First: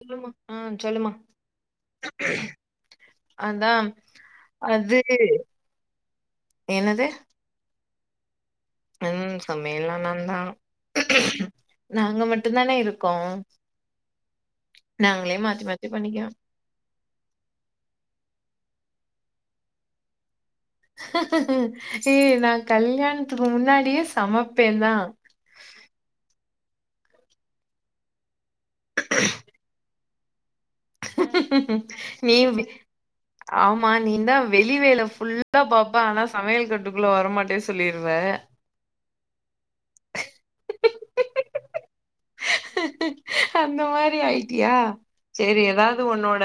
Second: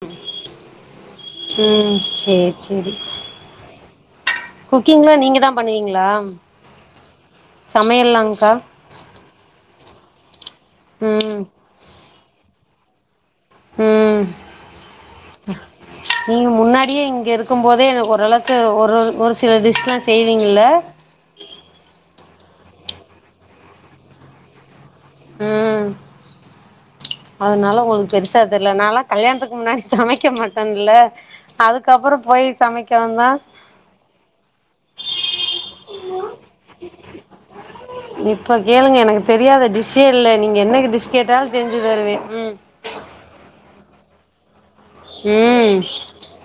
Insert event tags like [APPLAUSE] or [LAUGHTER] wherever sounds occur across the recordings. சொல்லுமா ஆ சொல்லுமா ம் சேரி சேரி அதா அது குக்கிங்லா நீங்க தா என்னது சமையல்லாங்கா மேலானந்தா ம் [UNINTELLIGIBLE] நாங்க மட்டுந்தானே இருக்கோ ம் மாத்தி மாத்தி பண்ணிக்கிறோம் நீங்க முன்னாடியே இங்க இருக்கும் போதே எனக்கு ஓரளவுக்கு ஒர் ஒரு ஒரு சில டிஷ் எல்லா செய்வீங்கள்ல ஏ நா கல்யாணத்துக்கு முன்னாடியே சமப்பேந்தா ம் அதனால உங்களுக்கு பெருஸ் சா தெர்ல நாலா கல்யாணத்துக்கு முன்னாடி சமைக்க மாட் டன்ல அதுக்கப்புறோ நீ போய் சமைக்க வந்தா கலிவேல ஃபுல்லா பாப்ப ஆனா சமையல் கட்டுக்குள்ள வரமாட்டே சொல்லிருவ இப்ப கேளுங்க எனக்கு தெரியாத டிஷ்ஷே இல்ல நீங்க என்னைக்கு டிஷ் கேட்டாலு செஞ் செஞ்சு தருவே ம் [UNINTELLIGIBLE] செரி ம் ஏதாவது உன்னோட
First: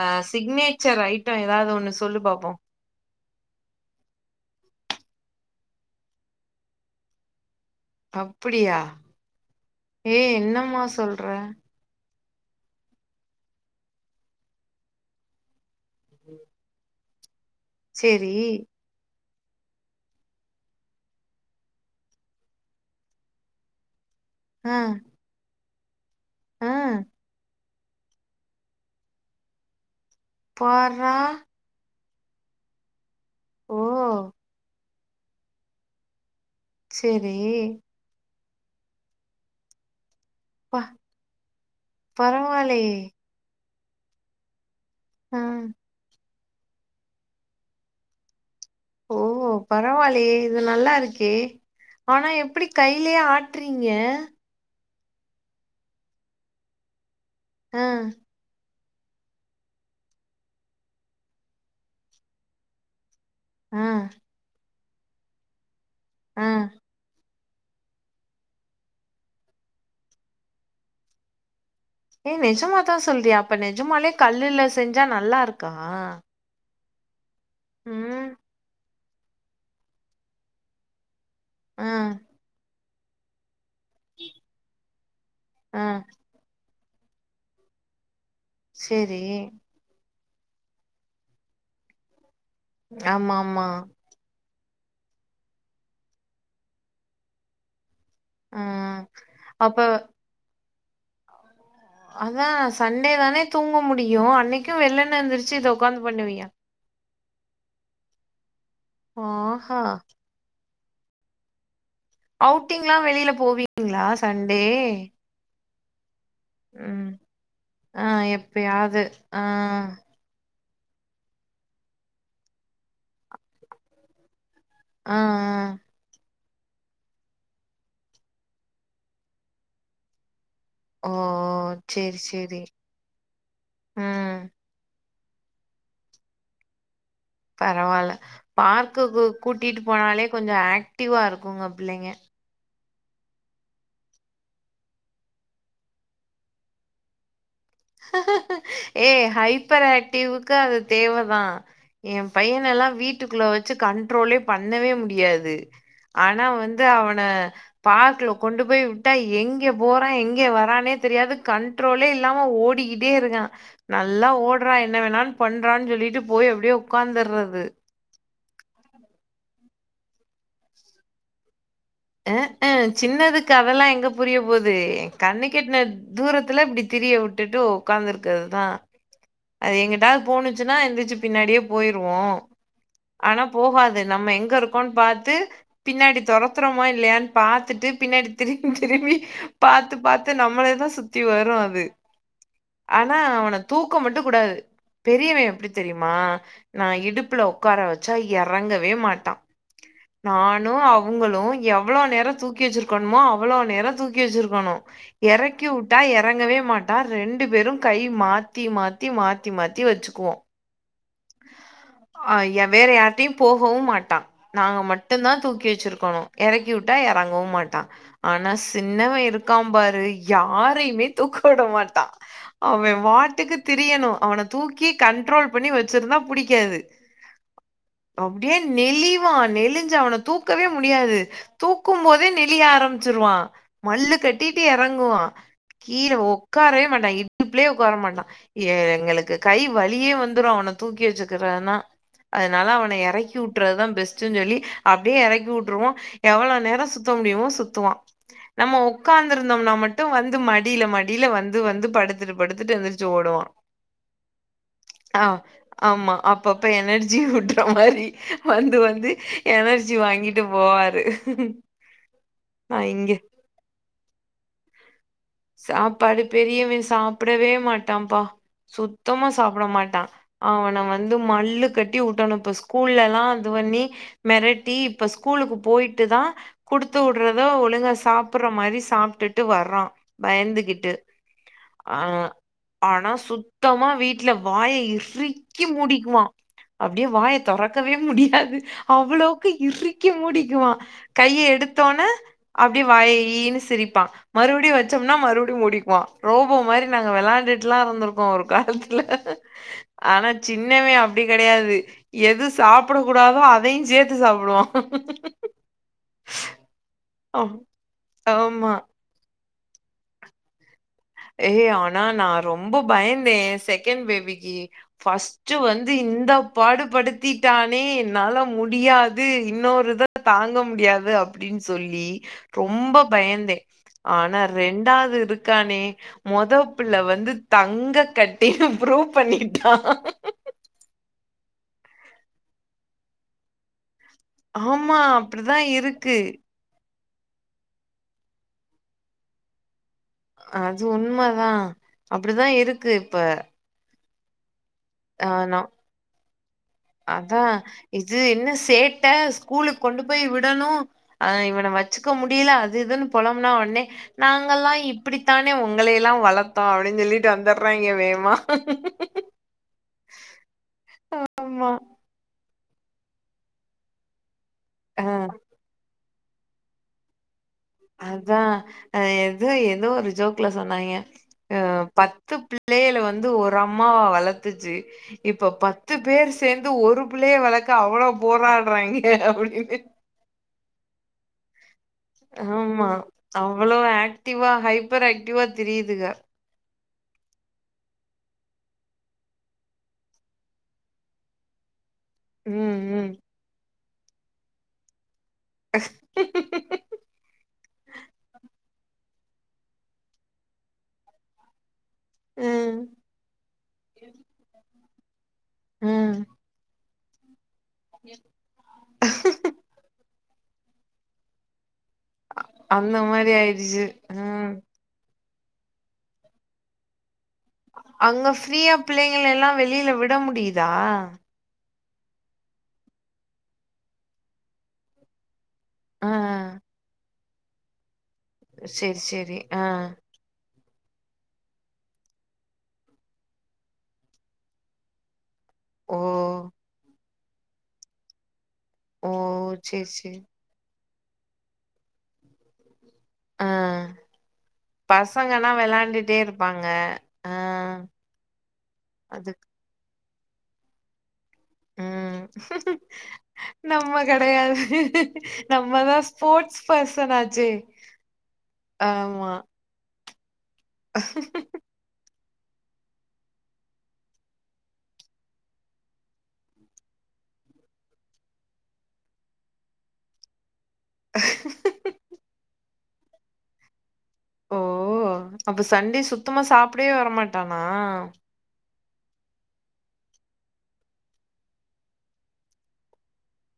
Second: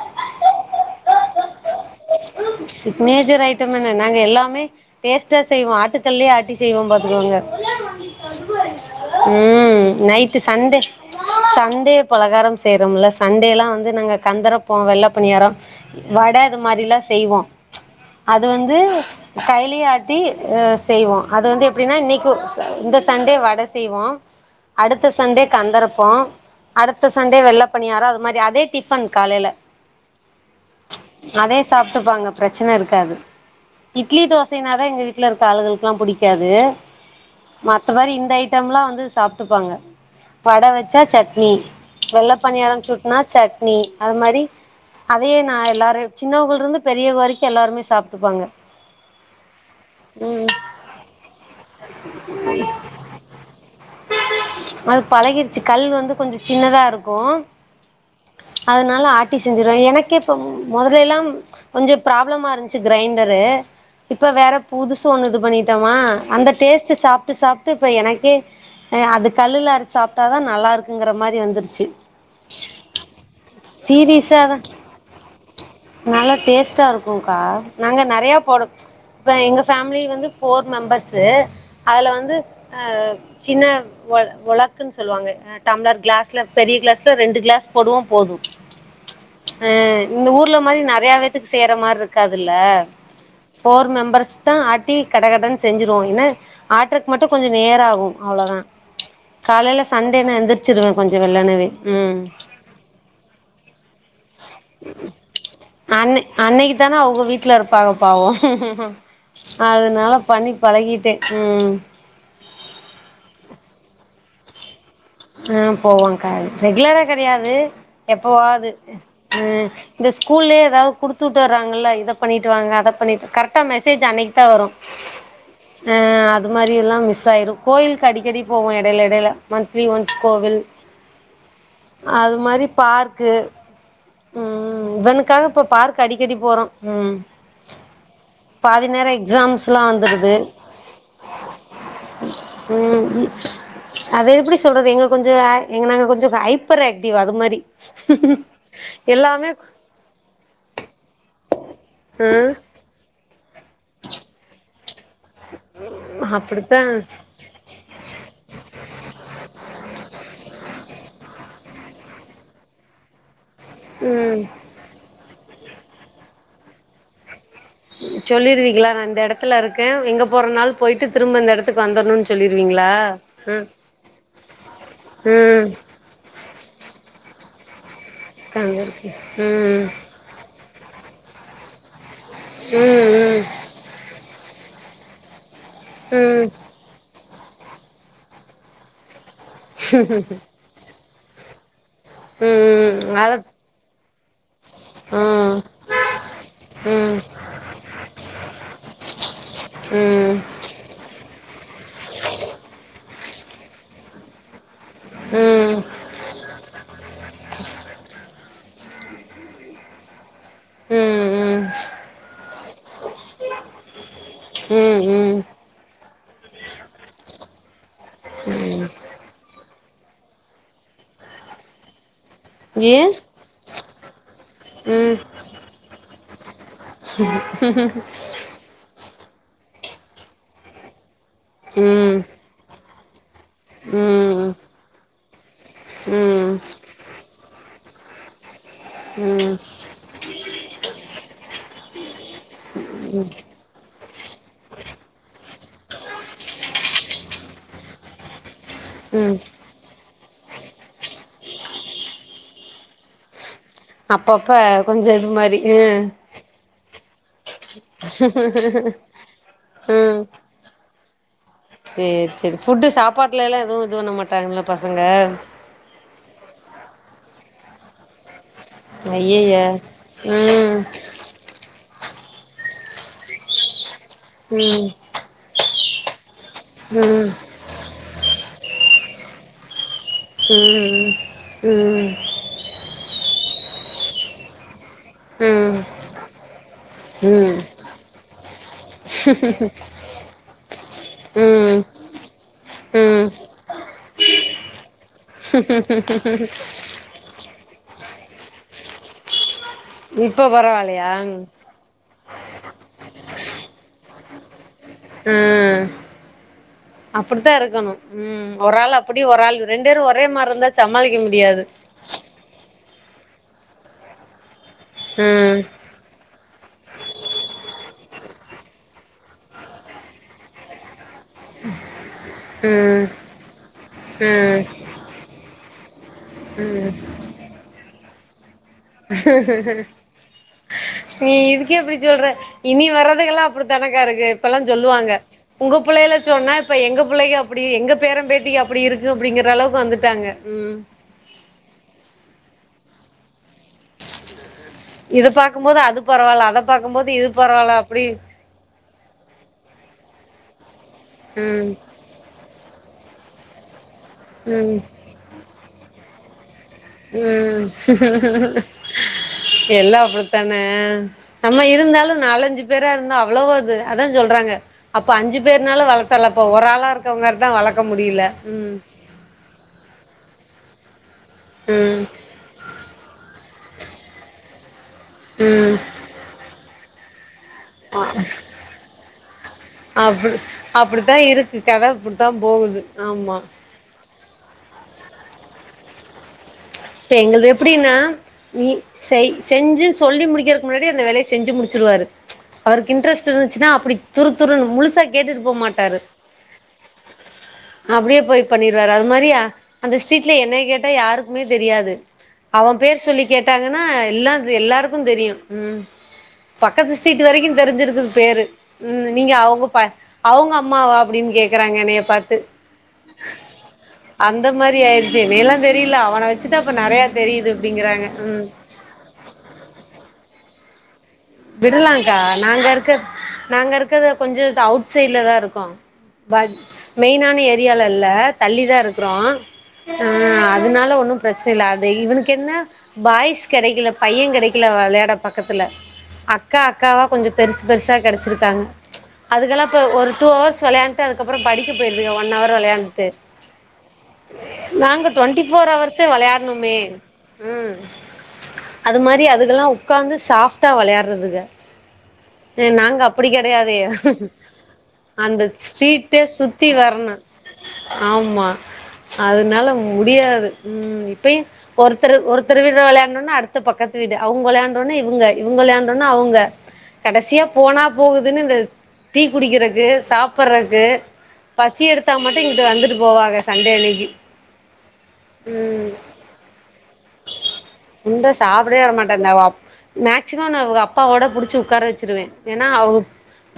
அ சிக்னேச்சர் ஐடி ஏதாவது ஒன்னு சொல்லு பாப்போ எத்தன ஐட்டம் என்ன நாங்க எல்லாமே டேஸ்டா செய்வோ ஆட்டுக்கல்லயே ஆட்டி செய்வோ பாத்துக்கோங்க அப்டியா உம் ஏ நைட்டு சண்டே என்னம்மா சொல்ற சண்டே பலகாரம் செய்றோம்ல சண்டே எல்லா வந்து நாங்க கந்தறப்போ வெள்ள பணியாரோ வட இது மாதிரில்லா செய்வோ சேரி அது வந்து கைலே ஆட்டி ஆ செய்வோ அது வந்து எப்டின்னா இன்னைக்கு இந்த சண்டே வட செய்வோ ஆ அடுத்த சண்டே கந்தறப்போ ஆ அடுத்த சண்டே வெள்ள பனியாரோ அது மாதிரி அதே டிஃபன் காலேல பார்றா சாப்ட்டுப்பாங்க பிரச்சன இருக்காது ஓ இட்லி தோசைனாதா எங்க வீட் வீட்ல இருக்குற ஆளுக்களுகெல்லா புடிக்காது இது சேரி மத்தபடி இந்த ஐட் டைம்ல்லா வந்து சாப்ட்டுப்பாங்க வட ப வச்சா சட்னி வெள்ள பனியாரோ பரவால்லயே சுட்னா சட்னி நீ அது மாதிரி அதயே ஆ நா எல்லாரையு சின்னவுங்களுக் இருந்து பெரியவங்க வரைக்கு எல்லாருமே சாப்ட்டுப்பாங்க ஓ பரவால்லயே ம் இது நல்லா இருக்கே ஆனா எப்டி கையிலயே ஆட்டுறீங்க அது பழகிருச்சு கல் வந்து கொஞ்சோ சின்னதா இருக்கு உம் அதனால ஆட்டி செஞ்சிருவே எனக்கே இப்ப மொதல்ல எல்லா கொஞ்சோ ப்ராப்ளமா இருந்துச்சு கிரைண்ட டரு ஆ இப்ப வேற புதுசு ஒன்னு இது பண்ணிட் ட்டமா ஆ அந்த டேஸ்ட் சாப் சாப்ட்டு சாப்ட்டு இப்ப எனக்கே அது கல்லுல அரிச் சாப்பிட்டாதா நல்லா இருக்குங்கிற மாரி வந்துருச்சு ஏ நெஜமாதா சொல்றியா அப்ப நெஜமாலே சீரியஸாதா கல்லுல செஞ்சா நல்லா இருக்கா நல்லா டேஸ்ட்டா இருக்கு க்கா நாங்க ம் நெறைய போடு ச் இப்ப எங்க ஃபேமிலி வந்து ஃபோர் மெம்பர்ஸ் ந்து ஆ அதுல வந்து அ சின்ன வொள் வொளக்குன்னு சொல்வாங்க அ ஆ டம்ளர் கிளாஸ்லப் பெரிய கிளாஸ்ல ரெண்டு கிளாஸ் போடுவோ போது செரி அ இந்த ஊர்ல மாரி நர் வேற பேத்துக்கு செய்ற மாரி இருக்காது இதில்ல ஆமா ஆமா ஃபோர் மெம்பர்ஸ் தா ஆட்டி கடகட செஞ்சிருவோ ஏனா ஆட்றக்கு மட்டு கொஞ்ச நேர ஆகு ஆ அவ்ளோதா அப்ப காலைல சண்டே ந எந்து வச்சுருவே கொஞ்ச வெள்ளனவே ம் அதா சண்டே தானே தூங்க முடியு அன்னைக்கு வெள்ளன்ன எந்திருச்சு இத வொக்காந் அண்ண அன்னைக் தான அவுங்க வீட்ல இருப்பாங்க பாவோ ம் ஆஹா அதனால பண்ணிப் பழகிட்டே ம் அவுட்டிங்ல்லா வெளியில போவீங்களா சண்டே ஆ போவாங்க க ரெகுலரா ம் கெடையாது ஆ எப்போவாது எப்பயாவது ஆ இந்த ஸ்கூல்லயே அதாது குடுத்துட்டோர்றாங்கள இத பண்ணிட்டு வாங்க அத பண்ணிட்டு கரெக்ட்டா மெசேஜ் அனைக் த்த வரு ஆ ஆ அ அது அது மாரி எல்லா மிஸ் ஆயிரு கோயிலுக் அடிக்கடி போவோ எடைல எடைல மந் லீவ் ஒன்ஸ் கோவில் ஓஓ சேரி அது சேரி மாரி பார்க்கு ம் காக இப்ப பார்க் அடிக்கடி போறோம் ம் பரவால்ல பாதி பார்க்கு நேரோ எக்ஸாம்ஸ்லா கூட்டிட்டு போனாலே வந்துருது கொஞ்ச ஆக்டிவா இருக்குங்க புள்ளைங்க ம் அது எப்டி சொல்றது எங்க கொஞ்ச எங்க நாங்க கொஞ்ச ஹைப்பர் ஆக்டிவ் அது மாரி ஏ எல்லாமே ஹைப்பர் ஆக்டிவ்க்கு அது தேவைதா ஏ ஆ பையன் எல்லாம் வீட்டுக்குள்ள வச் சு கண்ட்ரோல்லே பண்ணவே மு முடியாது ஆனா அப்டித்தா வந்து அவனை பார்க்ல கொண்டு போய் உட்டா எங்க போறான் எங்க வரானே தெரியாது கண்ட்ரோலே நாம ஓ டி கிட்டே இருக்கான் நல்லா ம் ஓடுறான் என்ன வேணாலு பண்றான்னு சொல்லிட்டு போய் அப்டியே ஒக்காந்துறது [INAUDIBLE] சொல்லிருவீங்களா நா இந்த எடத்துல இருக்கேன் எங்க போற நாளு போயிட்டு திரும்ப அந்த எடத் அ ஆ சின்னதுக்கு அதெல்லா எங்க புரிய போது ஏ கண்ணு ம் எட்ன தூரத்துல இப்டி திரிய உட்டுட்டு ஒக் உக்காந்து இருக்கிறது தான் உக்காந்துருக்கு அது எங்கிட்டாது போணுச்சுன்னா எந்திச்சு பின்னாடியே போயிருவோம் ம் ஆனா போகாது நம்ம எங்க இருக் கோண் பாத்து ம் ம் பின்னாடி ம் தொரத் துல யான்னு பாத்துட்டு பின்னாடி திரும்பி திரும்பி பாத்து பாத்து நம்மளேதான் சுத் தி வரும் அது ம் ஆனா அத அவன தூக்க மட்டு கூடாது ம் ம் பெரியவன் எப்டி தெரியுமா நா ம் ம் இடுப்புல உக்கார வச்சா எறங்கவே மாட்டான் ம் ம் ம் நானு அவுங்களு எவ்ளோ நேரம் தூக்கி வச்சுருக்கணுமோ அவ்ளோ நேரம் தூக்கி வச்சுருக்கணு எறக்கி உட்டா எறங்கவே மாட்டான் ரெண்டு பேரும் கை மாத்தி மாத்தி தி மாத்தி மாத்தி வச்சுக்குவோம் ஆ வேற யாரிட்டயும் போகவு மாட்டான் நாங்க ம் மட்டுந்தான் தூக்கி வச்சுருக்கணு எறக்கிவுட்டா எறங்கவும் மாட்டான் ஆனா சின்னவே இருக்கான் பார் து யாரையுமே தூக்க விடமாட்டா அவே ஏ வாட்டுக்கு தரியணு அவனத் தூக்கி ம் ம் கண்ட்ரோல் பண்ணி வச் ச்சிருந்தா புடிக்காது அப்பிடியே நெலி வா நெலிஞ்ச அவன தூக்கவே முடியாது தூக்கும் போத நெல ஆரம்ப ச்சிருவா ம் மல்லு ம் கட்டிட்டு எறங்குவா கீழ ம் உக்காரவே மாட்டா இடுப்புலே குவாரமாட்டா ஏ எங்களுக்கு கை வழியே வந்துரு அவன தூக்கி வச்சிக்கிறனா அதனால அவன எறக்கிவுட்டுறதா பெஸ்ட் ச்சு சொல்லி அப்பிடியே எறக்கிவுட்டுருவோ எவ்வள நேரோ சுத்த முடியுமோ சுத்துவா நம்ம ம் உக்காந்ருந்தோம்னா மட்டு வந் ந்து மடியில மடியில வந்து வந்து படுத்துட்டு படுத்துட்டு எந்திரிச்சி ஓடுவா அப்பப்ப கொஞ்ச இது மாரி ம் ஆமா அப்பப்ப எனர்ஜிவுட்டற மாரி வந்து வந்து எனர்ஜி ம் வாங்கிட்டு போவாரு சேரி சேரி நா ஃபுட்டு இங்க ங்க சாப்பாடு பெரியவே சாப் ப்படவே மாட்டாப்பா சுத்தமா ஐயய்ய சாப்பிடமாட்டா ம் அவன வந்து மல்லு கட் ட்டி உட்டணு இப்ப ஸ்கூல்ல எல்லா அது வண்ணி மெரட்டி ம் இப்ப ஸ்கூலுக்கு போயி ட்டு தா ம் குடுத்துவுடறத ஒழுங்க சாப்பற மாரி சாப்பிட்டுட்டு வர்றா எந்துக்கிட்டு ம் ஆ ம் ஆனா சுத்தமா மா வீட்ல வாய இரு இறுக்கி ம் மூடிக்குவா அப்டியே வாய ம் தொறக்கவே முடியாது அவ்வளவுக்கு இறுக்கி மூடிக்குவா கைய ம் எடுத்தோனே அப்டியே வாய ம் ஈன்னு சிரிப்பா மறுபடியு வ முடிச்சோம்னா மறுபடி மூடிக்குவா ரோபோ மாரி நாங்க வெளயாண்டுட்டு எப்டில்லா இருந்திருக்கோ ஒரு காலத்துல ஆனா இப்ப சின்னவே பரவால்லையா அப்டி கெடயாது எது சாப்டக் கூடாதோ அதையு சேத்து சாப்டுவா உம் அப்டித்தா இருக்கணு உம் ஆமா. ஒரு ஆள் அப்படி ஒரு ஆள் ரெண்டுருமே ஒரே மாரி இருந்தா சமாளிக்க ஏ முடியாது ஆனா நா ரொம்ப பயந்தே செகண்ட் பேபிக்கு ஃபஸ்ட்டு ம் வந்து இந்த பாடுபடுத்திட்டானே என்னால முடியாது இன்னொரு தா தாங்க முடியாது அப்டின்னு சொல்லி ரொம்ப ம் பயந்தே ஆனா ம் ரெண்டாவது இருக்கு இருக்கானே ம் மொதப்புள்ள வந்து தங்க கட் ப்ரூவ் பண்ணிட்டா நீ இதுக்கே இப்டி சொல்ற இனி வர்றதுகல்லா அப்டி தானங் இருக்கு இப்பெல்லா ஆமா சொல்லுவாங்க அப்படிதான் உங்க புள்ளேள இருக்கு சொன்னா இப்ப எங்க புள் உங்க பிள்ளைய அப்டி எங்க பேரம் பேத்தி அப்டி இருக்கு அப்டிங்கிற அளவுக்கு வந்து அது உண்மதா அப்டிதா இருக்கு இருக்கு இப்ப ச [INAUDIBLE] இத ஆஹ் நான் பாக்கும்போது அது பரவால்ல அத பாக்கும் போது இது பரவால்ல அப்டி ட்ட ஸ்கூலுக்கு கொண்டு போய் விடணு ஆ இவன ம் வச்சுக்க முடியல அது இதுன்னு பொலம்னா ஒடனே நாங்கல்லா ம் இப்டித்தானே ஒங்களையு எல்லா வளர்த் தோ அப்டின்னு சொல்லிட்டு ம் வந்துர்றாங்க வேமா எல்லா அப்டித்தானே நம்மா இருந்தாலு நா நாலஞ்சு பேரா இருந்தா அவ்வளவோது அதா சொல்றாங்க ஆ அப்ப அஞ்சு பேருன்னாள வளப் தலபோ ஒரு ஆளா இருக்கவங்க அதாஆ எது ஏதோ ஒரு ஜோக்ளா சொன்னாங்ய அ ம் பத்து பிள்ளைல வந்து ஒர் ஓரொம்மாவா வளத்துச்சு இப்ப ம் பத்து பேர் சேந்து ஒருப் புள்ளைய வளக் க அ அவ்வளோ போராடுறாய்ங்க அப்டின்னு அப்டிதா இருக்கு கத அப்படித்தா போகுது ஆமா அவ்வளோ ஆக்டிவா ஹைப்பர் ஆக்டிவா திரியுதுக இப்ப எங்கது எப்படின்னா நீ செய் செஞ்சு சொல்லி முடிக்கிறதுக்கு முன்னாடி அந்த வேலைய செஞ்சு முடிச்சிருவாரு ம் அவருக்கு ம் இன்ட்ரெஸ்ட் இருன்ச்சுனா அப்டி துரு துருனு முழுசாக் கேட்டுட்டு போ மாட்டாரு அப்டியே போய் பண்ணிருவாரு அது மாரியா அந்த ஸ்ட்ரீட்லல என்னய கேட்டா யாருக்குமே தெரியாது அவ ம் பேர் சொல்லி கேட்டாங்கன்னா எல்லா எல்லாருக் குந்தெரியு உ க்கத்து ஸ்ட்ரீட் வரைக்கு தெரிஞ்சிருக்குது பேரு உ நீங்க அவுங்க பாய் அவுங்க அம்மாவா அப்டின் கேக்குறாங்க என்னய அந்த மாரி ஆயிருச்சு உ என்னயலா தெரியல அவன வச் ச்சுதா ப்ப நரயாத் அங்க ஃப்ரியா பிள்ளைங்கலலா வெளில விட முடியுது தா விடலாங்கா நாங்க இருக்க நாங்க இருக்கத கொஞ்ச அவுட் சைட்ல தா இருக்கோ ஆ பட மெயினான ஏரியாலல தள்ளி தா சேரி இருக்குறோ சேரி ஆ அதனால ஒன்னும் பிரச்சன இல்ல அது இவனுக்கு என்ன பாய்ஸ் கெடைக்கல பைய கெடைக்கல வெளாட பக்கத்துல ஓ அக்காவா கொஞ்சோ பெருசு பெருசா கெடச்சுருக்காங்க ஓ அதுகெல்லா இப்ப சேரி ஒரு சேரி டூ அவர்ஸ் வெளயாண்ட்டு அதுக்கப்றோ படிக்க போயிருதுக ஒன் அவர் வெளயான் ஆ நாங்க ட்வெண்டி பசங்கன்னா ஃபோர் அவர்சும் வெளாண்டுட்டே இருப்பாங்க வெளயாடணுமே ஆ உம் அது மாரி அதுக் அதுகெல்லா ஒக்காந்து சாஃப்டா வெளயாடுறது அதுக ம் நாங்க அப்டி கெடயாதே நம்ம கெடையாது அந்த நம்மதா ஸ்ட்ரீட்ட ஸ்போர்ட்ஸ் சுத்தி பர்சன் வரணு ஆச்சே ஆமா ஆமா அதனால முடியாது ம் இப்பயு ஒருத்தர் ஒரு ஒருத்தர் வீட்ல வெளயாண்ட ஒடனே அடுத்த பக்கத்து வீடு அவுங்க வெளயாண்ட ஒடனே இவுங்க வெளயாண்ட அவுங்க கடைசியா போனா போகுதுன்னு இந்த டீ குடிக்குறதுக்கு சாப்டறதுக்கு பசி எடுத்தா மட்டு இங்குட்டு வந்துருது போவாக சண்டே அன்னைக்கி ஓ அப்போ சண்டே சுத்தமா சாப்பிடவே வரமாட்டானா அப்டியே வர மாட்டாங்க மேக்சிம நா அவுங்க அப்பாவோட புடிச்சு ஒக்கார வச்சுருவே ஏன்னா அவுக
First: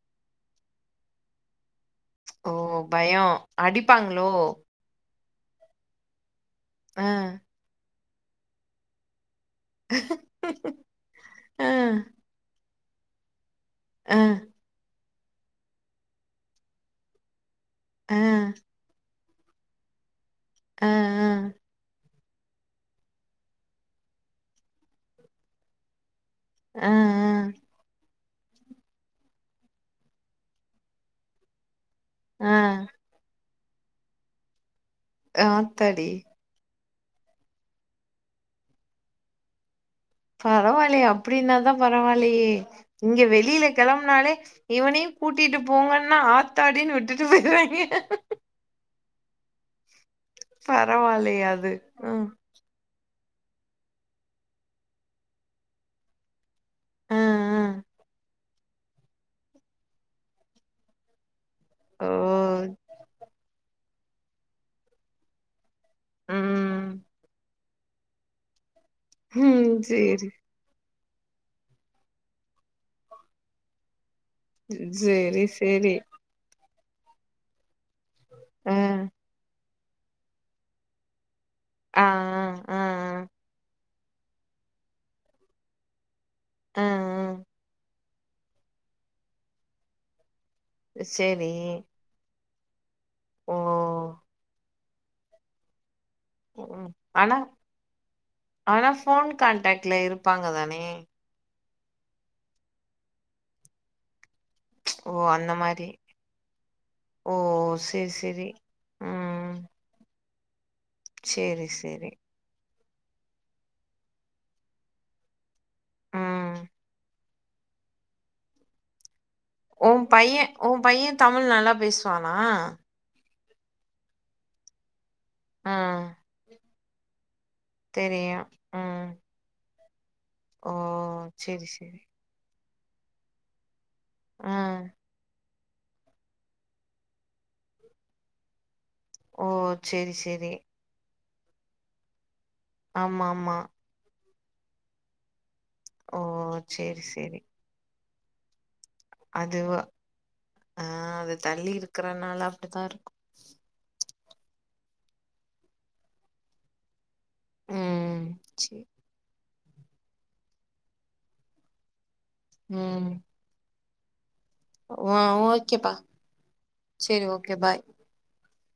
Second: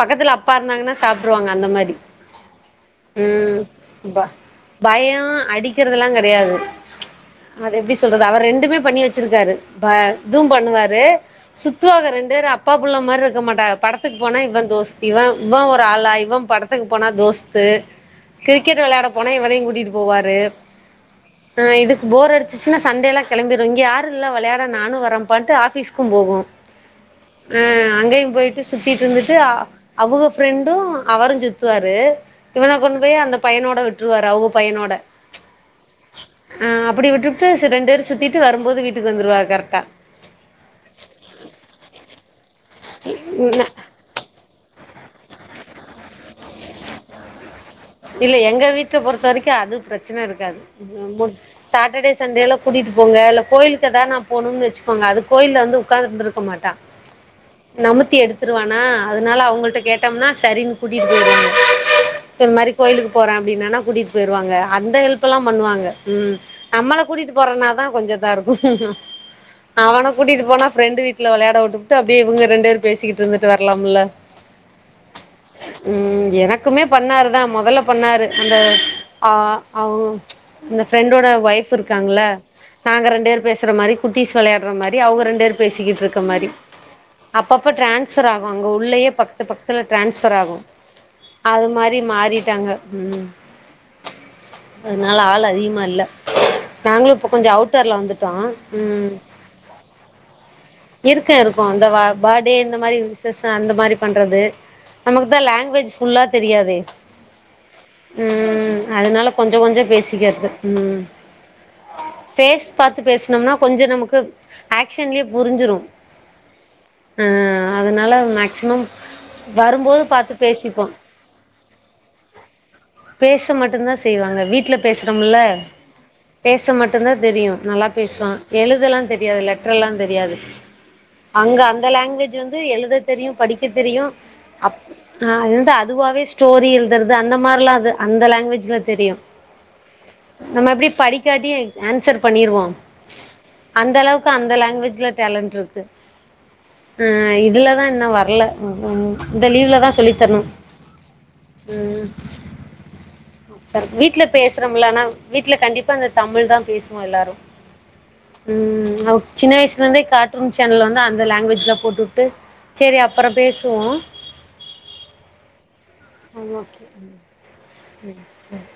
பக்கத்துல அப்பா இருந்தாங்கன்னா சாப்டுருவாங்க அந்த மாரி ஓ பயோ அடிப்பாங்களோ ஆ அடிக்கிறது லா கெடயாது ஆ சொல்றது அவ ரெண்டுமே பண்ணி வச்சி இருக்காரு இதுவு பண்ணுவாரு அ, சுத்துவாக ரெண்டு பேரு அப் அப்பா புள்ள மாரி இருக்க மாட்டாக படத்துக்கு அ, போனா இவன் தோஸ் இவ இவ ஒரு ஆளா இவ படத்துக்கு போனா தோஸ் து அ, கிரிக்கெட் வெளயாட போனா இவனையு கூட்டிட்டு போவாரு அ, அ, ஆ இது போர் அடிச்சிச் சினா சண்டேலாம் கெளம்பிரும் இங்க யாரு இல்ல வெளையாட நானும் வரப்பான்ட்டு ஆபிஸ்கும் போகும் அ, அ, ஆ அங்கேயு போயிட்டு சுத்திட்டு இருந்துட்டு அவுக பிரெண்டும் அவருஞ் சுத்துவாரு அ. து இவன கொண்டு போயி அந்த பயனோட விட்ருவாரு அவுங்க பையனோட ஆத்தாடி ஆ அப்டி விட்டு ட்டு ரெண்டு பேரும் சுத்திட்டு வரும்போது வீட்டுக்கு வந்துவா கரெட்டா பரவாயில்லையே அப்டின்னா தா பரவாயில்லையே இங்க வெளியில ம் கெளம்பனாலே இவனையும் கூட்டிட்டு போங்கன் ன்னா ஆத்தாடினு விட்டுட்டு போயிருவாங்க ட பொறுத்த வரைக்கும் அது பிர ச்சன இருக்காது போ பரவாயில்லயே அது. சாட்டடே ம். சண்டேல கூட்டிட்டு போங்க கோயிலுக்குதா நா போனுன்னு வச்சிக்கோங்க அது கோயில வந்து உக்காந்துருக்க மாட்டா அ, அ. நமுத்தி எடுத்துருவானா அதனால அவங்கள்ட்ட கேட்டம்னா சரினு குடி [INAUDIBLE] ஓ! இந்த மாரி கோயிலுக்கு போறே அப்டின்னானா கூட்டிட்டு போயிருவாங்க அந்த ஹெல்ப்லாம் பண்ணுவாங்க ம் நம்மள கூட்டிட்டு போற இன்னா தா கொஞ்சோ இதா இருக்கும் ம். அவன சேரி, கூட்டிட்டு போனா ப்ரெண்டு வீட் ல வெளையாட உட்டுபுட்டு அப்டே இவங்க ரெண்டு பேர் பேசிக்கிட்டு இருந்துட்டு வரலாம் இல்ல செரி ம் எனக் குமே பண்ணாருதா மொதல்ல பண்ணாரு அந்த அ. ஆ அவுங்க இந்த ஃப்ரெண்டோட ஒய்ஃப் ஆ இருக்காங்க இல்ல ஆ ஆ நாங்க ரெண்டு பேர் பேசற மாரி குட்டிஸ் வெளையாடுற மாரி அவுங்க ரெண்டு பேரு பேசிக்கிட்டு இருக் க மாரி ஆ அப்பப்ப டிரான் ஸ்சர் ஆகும் அங்க உள்ளயே பக்கத்து பக்கத்துல ட்ரான்ஸ் சராகும் ஆ சேரி அது மாரி மாறி ட்டாங்க ம் ஓ அதனால ஆள் அதிகமா இல்ல ம் நாங்களு இப்ப ஆனா கொஞ்சோ அவுட்டர்ல வந்துட்டோ ஆனா ம் ஃபோன் கான்டேக்ட்ல இருப்பாங்க தானே இப்போ அந்தவா பாட்டே இந்த மாரி விசேஷோ அந்த மாரி பண்றது ஓ நமக்குதா அந்த மாரி லேங்குவேஜ் ஃபுல்லா தெரியாதே ஓ சேரி சேரி ம் அதனால ம் கொஞ்சோ கொஞ்சோ பேஸ் [INAUDIBLE] சேரி சேரி பாத்து பேசுனோம்னா கொஞ்சோ நமக்கு ஏக்ஷன்லயே புருஞ்சிரும் ம் ஆ அதனால மேக்சிமம் வரும்போது உம் பாத்து பைய உம் பேசிப்போ பைய தமிழ் நல்லா பேசுவானா பேச மட்டுந்தா செய்வாங்க வீட்ல பேஸ் ரும்முல்ல ம் பேஸ் ஸ்ச மட்டுந்தா தெரியு நல்லா பேசுவா தெரியு எழுதெல்லாந் ம் தெரியாதுல்ல ற்றலன் தெரியாது ஓ அங்க சேரி அந்த சேரி லேங்குவேஜ்ஜு வந் ந்து எழுத தெரியு படிக்க தெரியு அப் ம் ஆ இது ட்டு அதுவாவே ஸ்டோரி எழுதுறது அந்த மாரிலா அது அந்த லேங்குவேஜ்ல தெரியு ஓ சேரி சேரி நம்ம எப்டி படிக் தோட்டி ஏன்சர் பண்ணிருவோ ஆமா ஆமா அந்த அளவு கு அந்த லேங்குவேஜ்ல டேலண்ட் இருக் குது ஓ சேரி ம் இதுலதா இன்னு வர் வர்ல ம்க்ம் அது வ ஆ அது தள்ளி ம் இருக்கறனால அப்டித்தா இருக்கு வீட்ல பேசுறோம்ல ஆனா வீட்ல கண்டிப்பா அந்த தமிழ்தா பேசுவோ எல்லாரு ம் சேரி ம் ஓக் சின்ன வயசுலருந்தே கார்டூன் சேனல் வந்து அந்த லேங்குவேஜ்ல போட்டுட் டு சேரி அப்பறோ பேசுவோ அ ஓகேப்பா ஆ ஓகே ம் சேரி ஓகே பா ம் ம்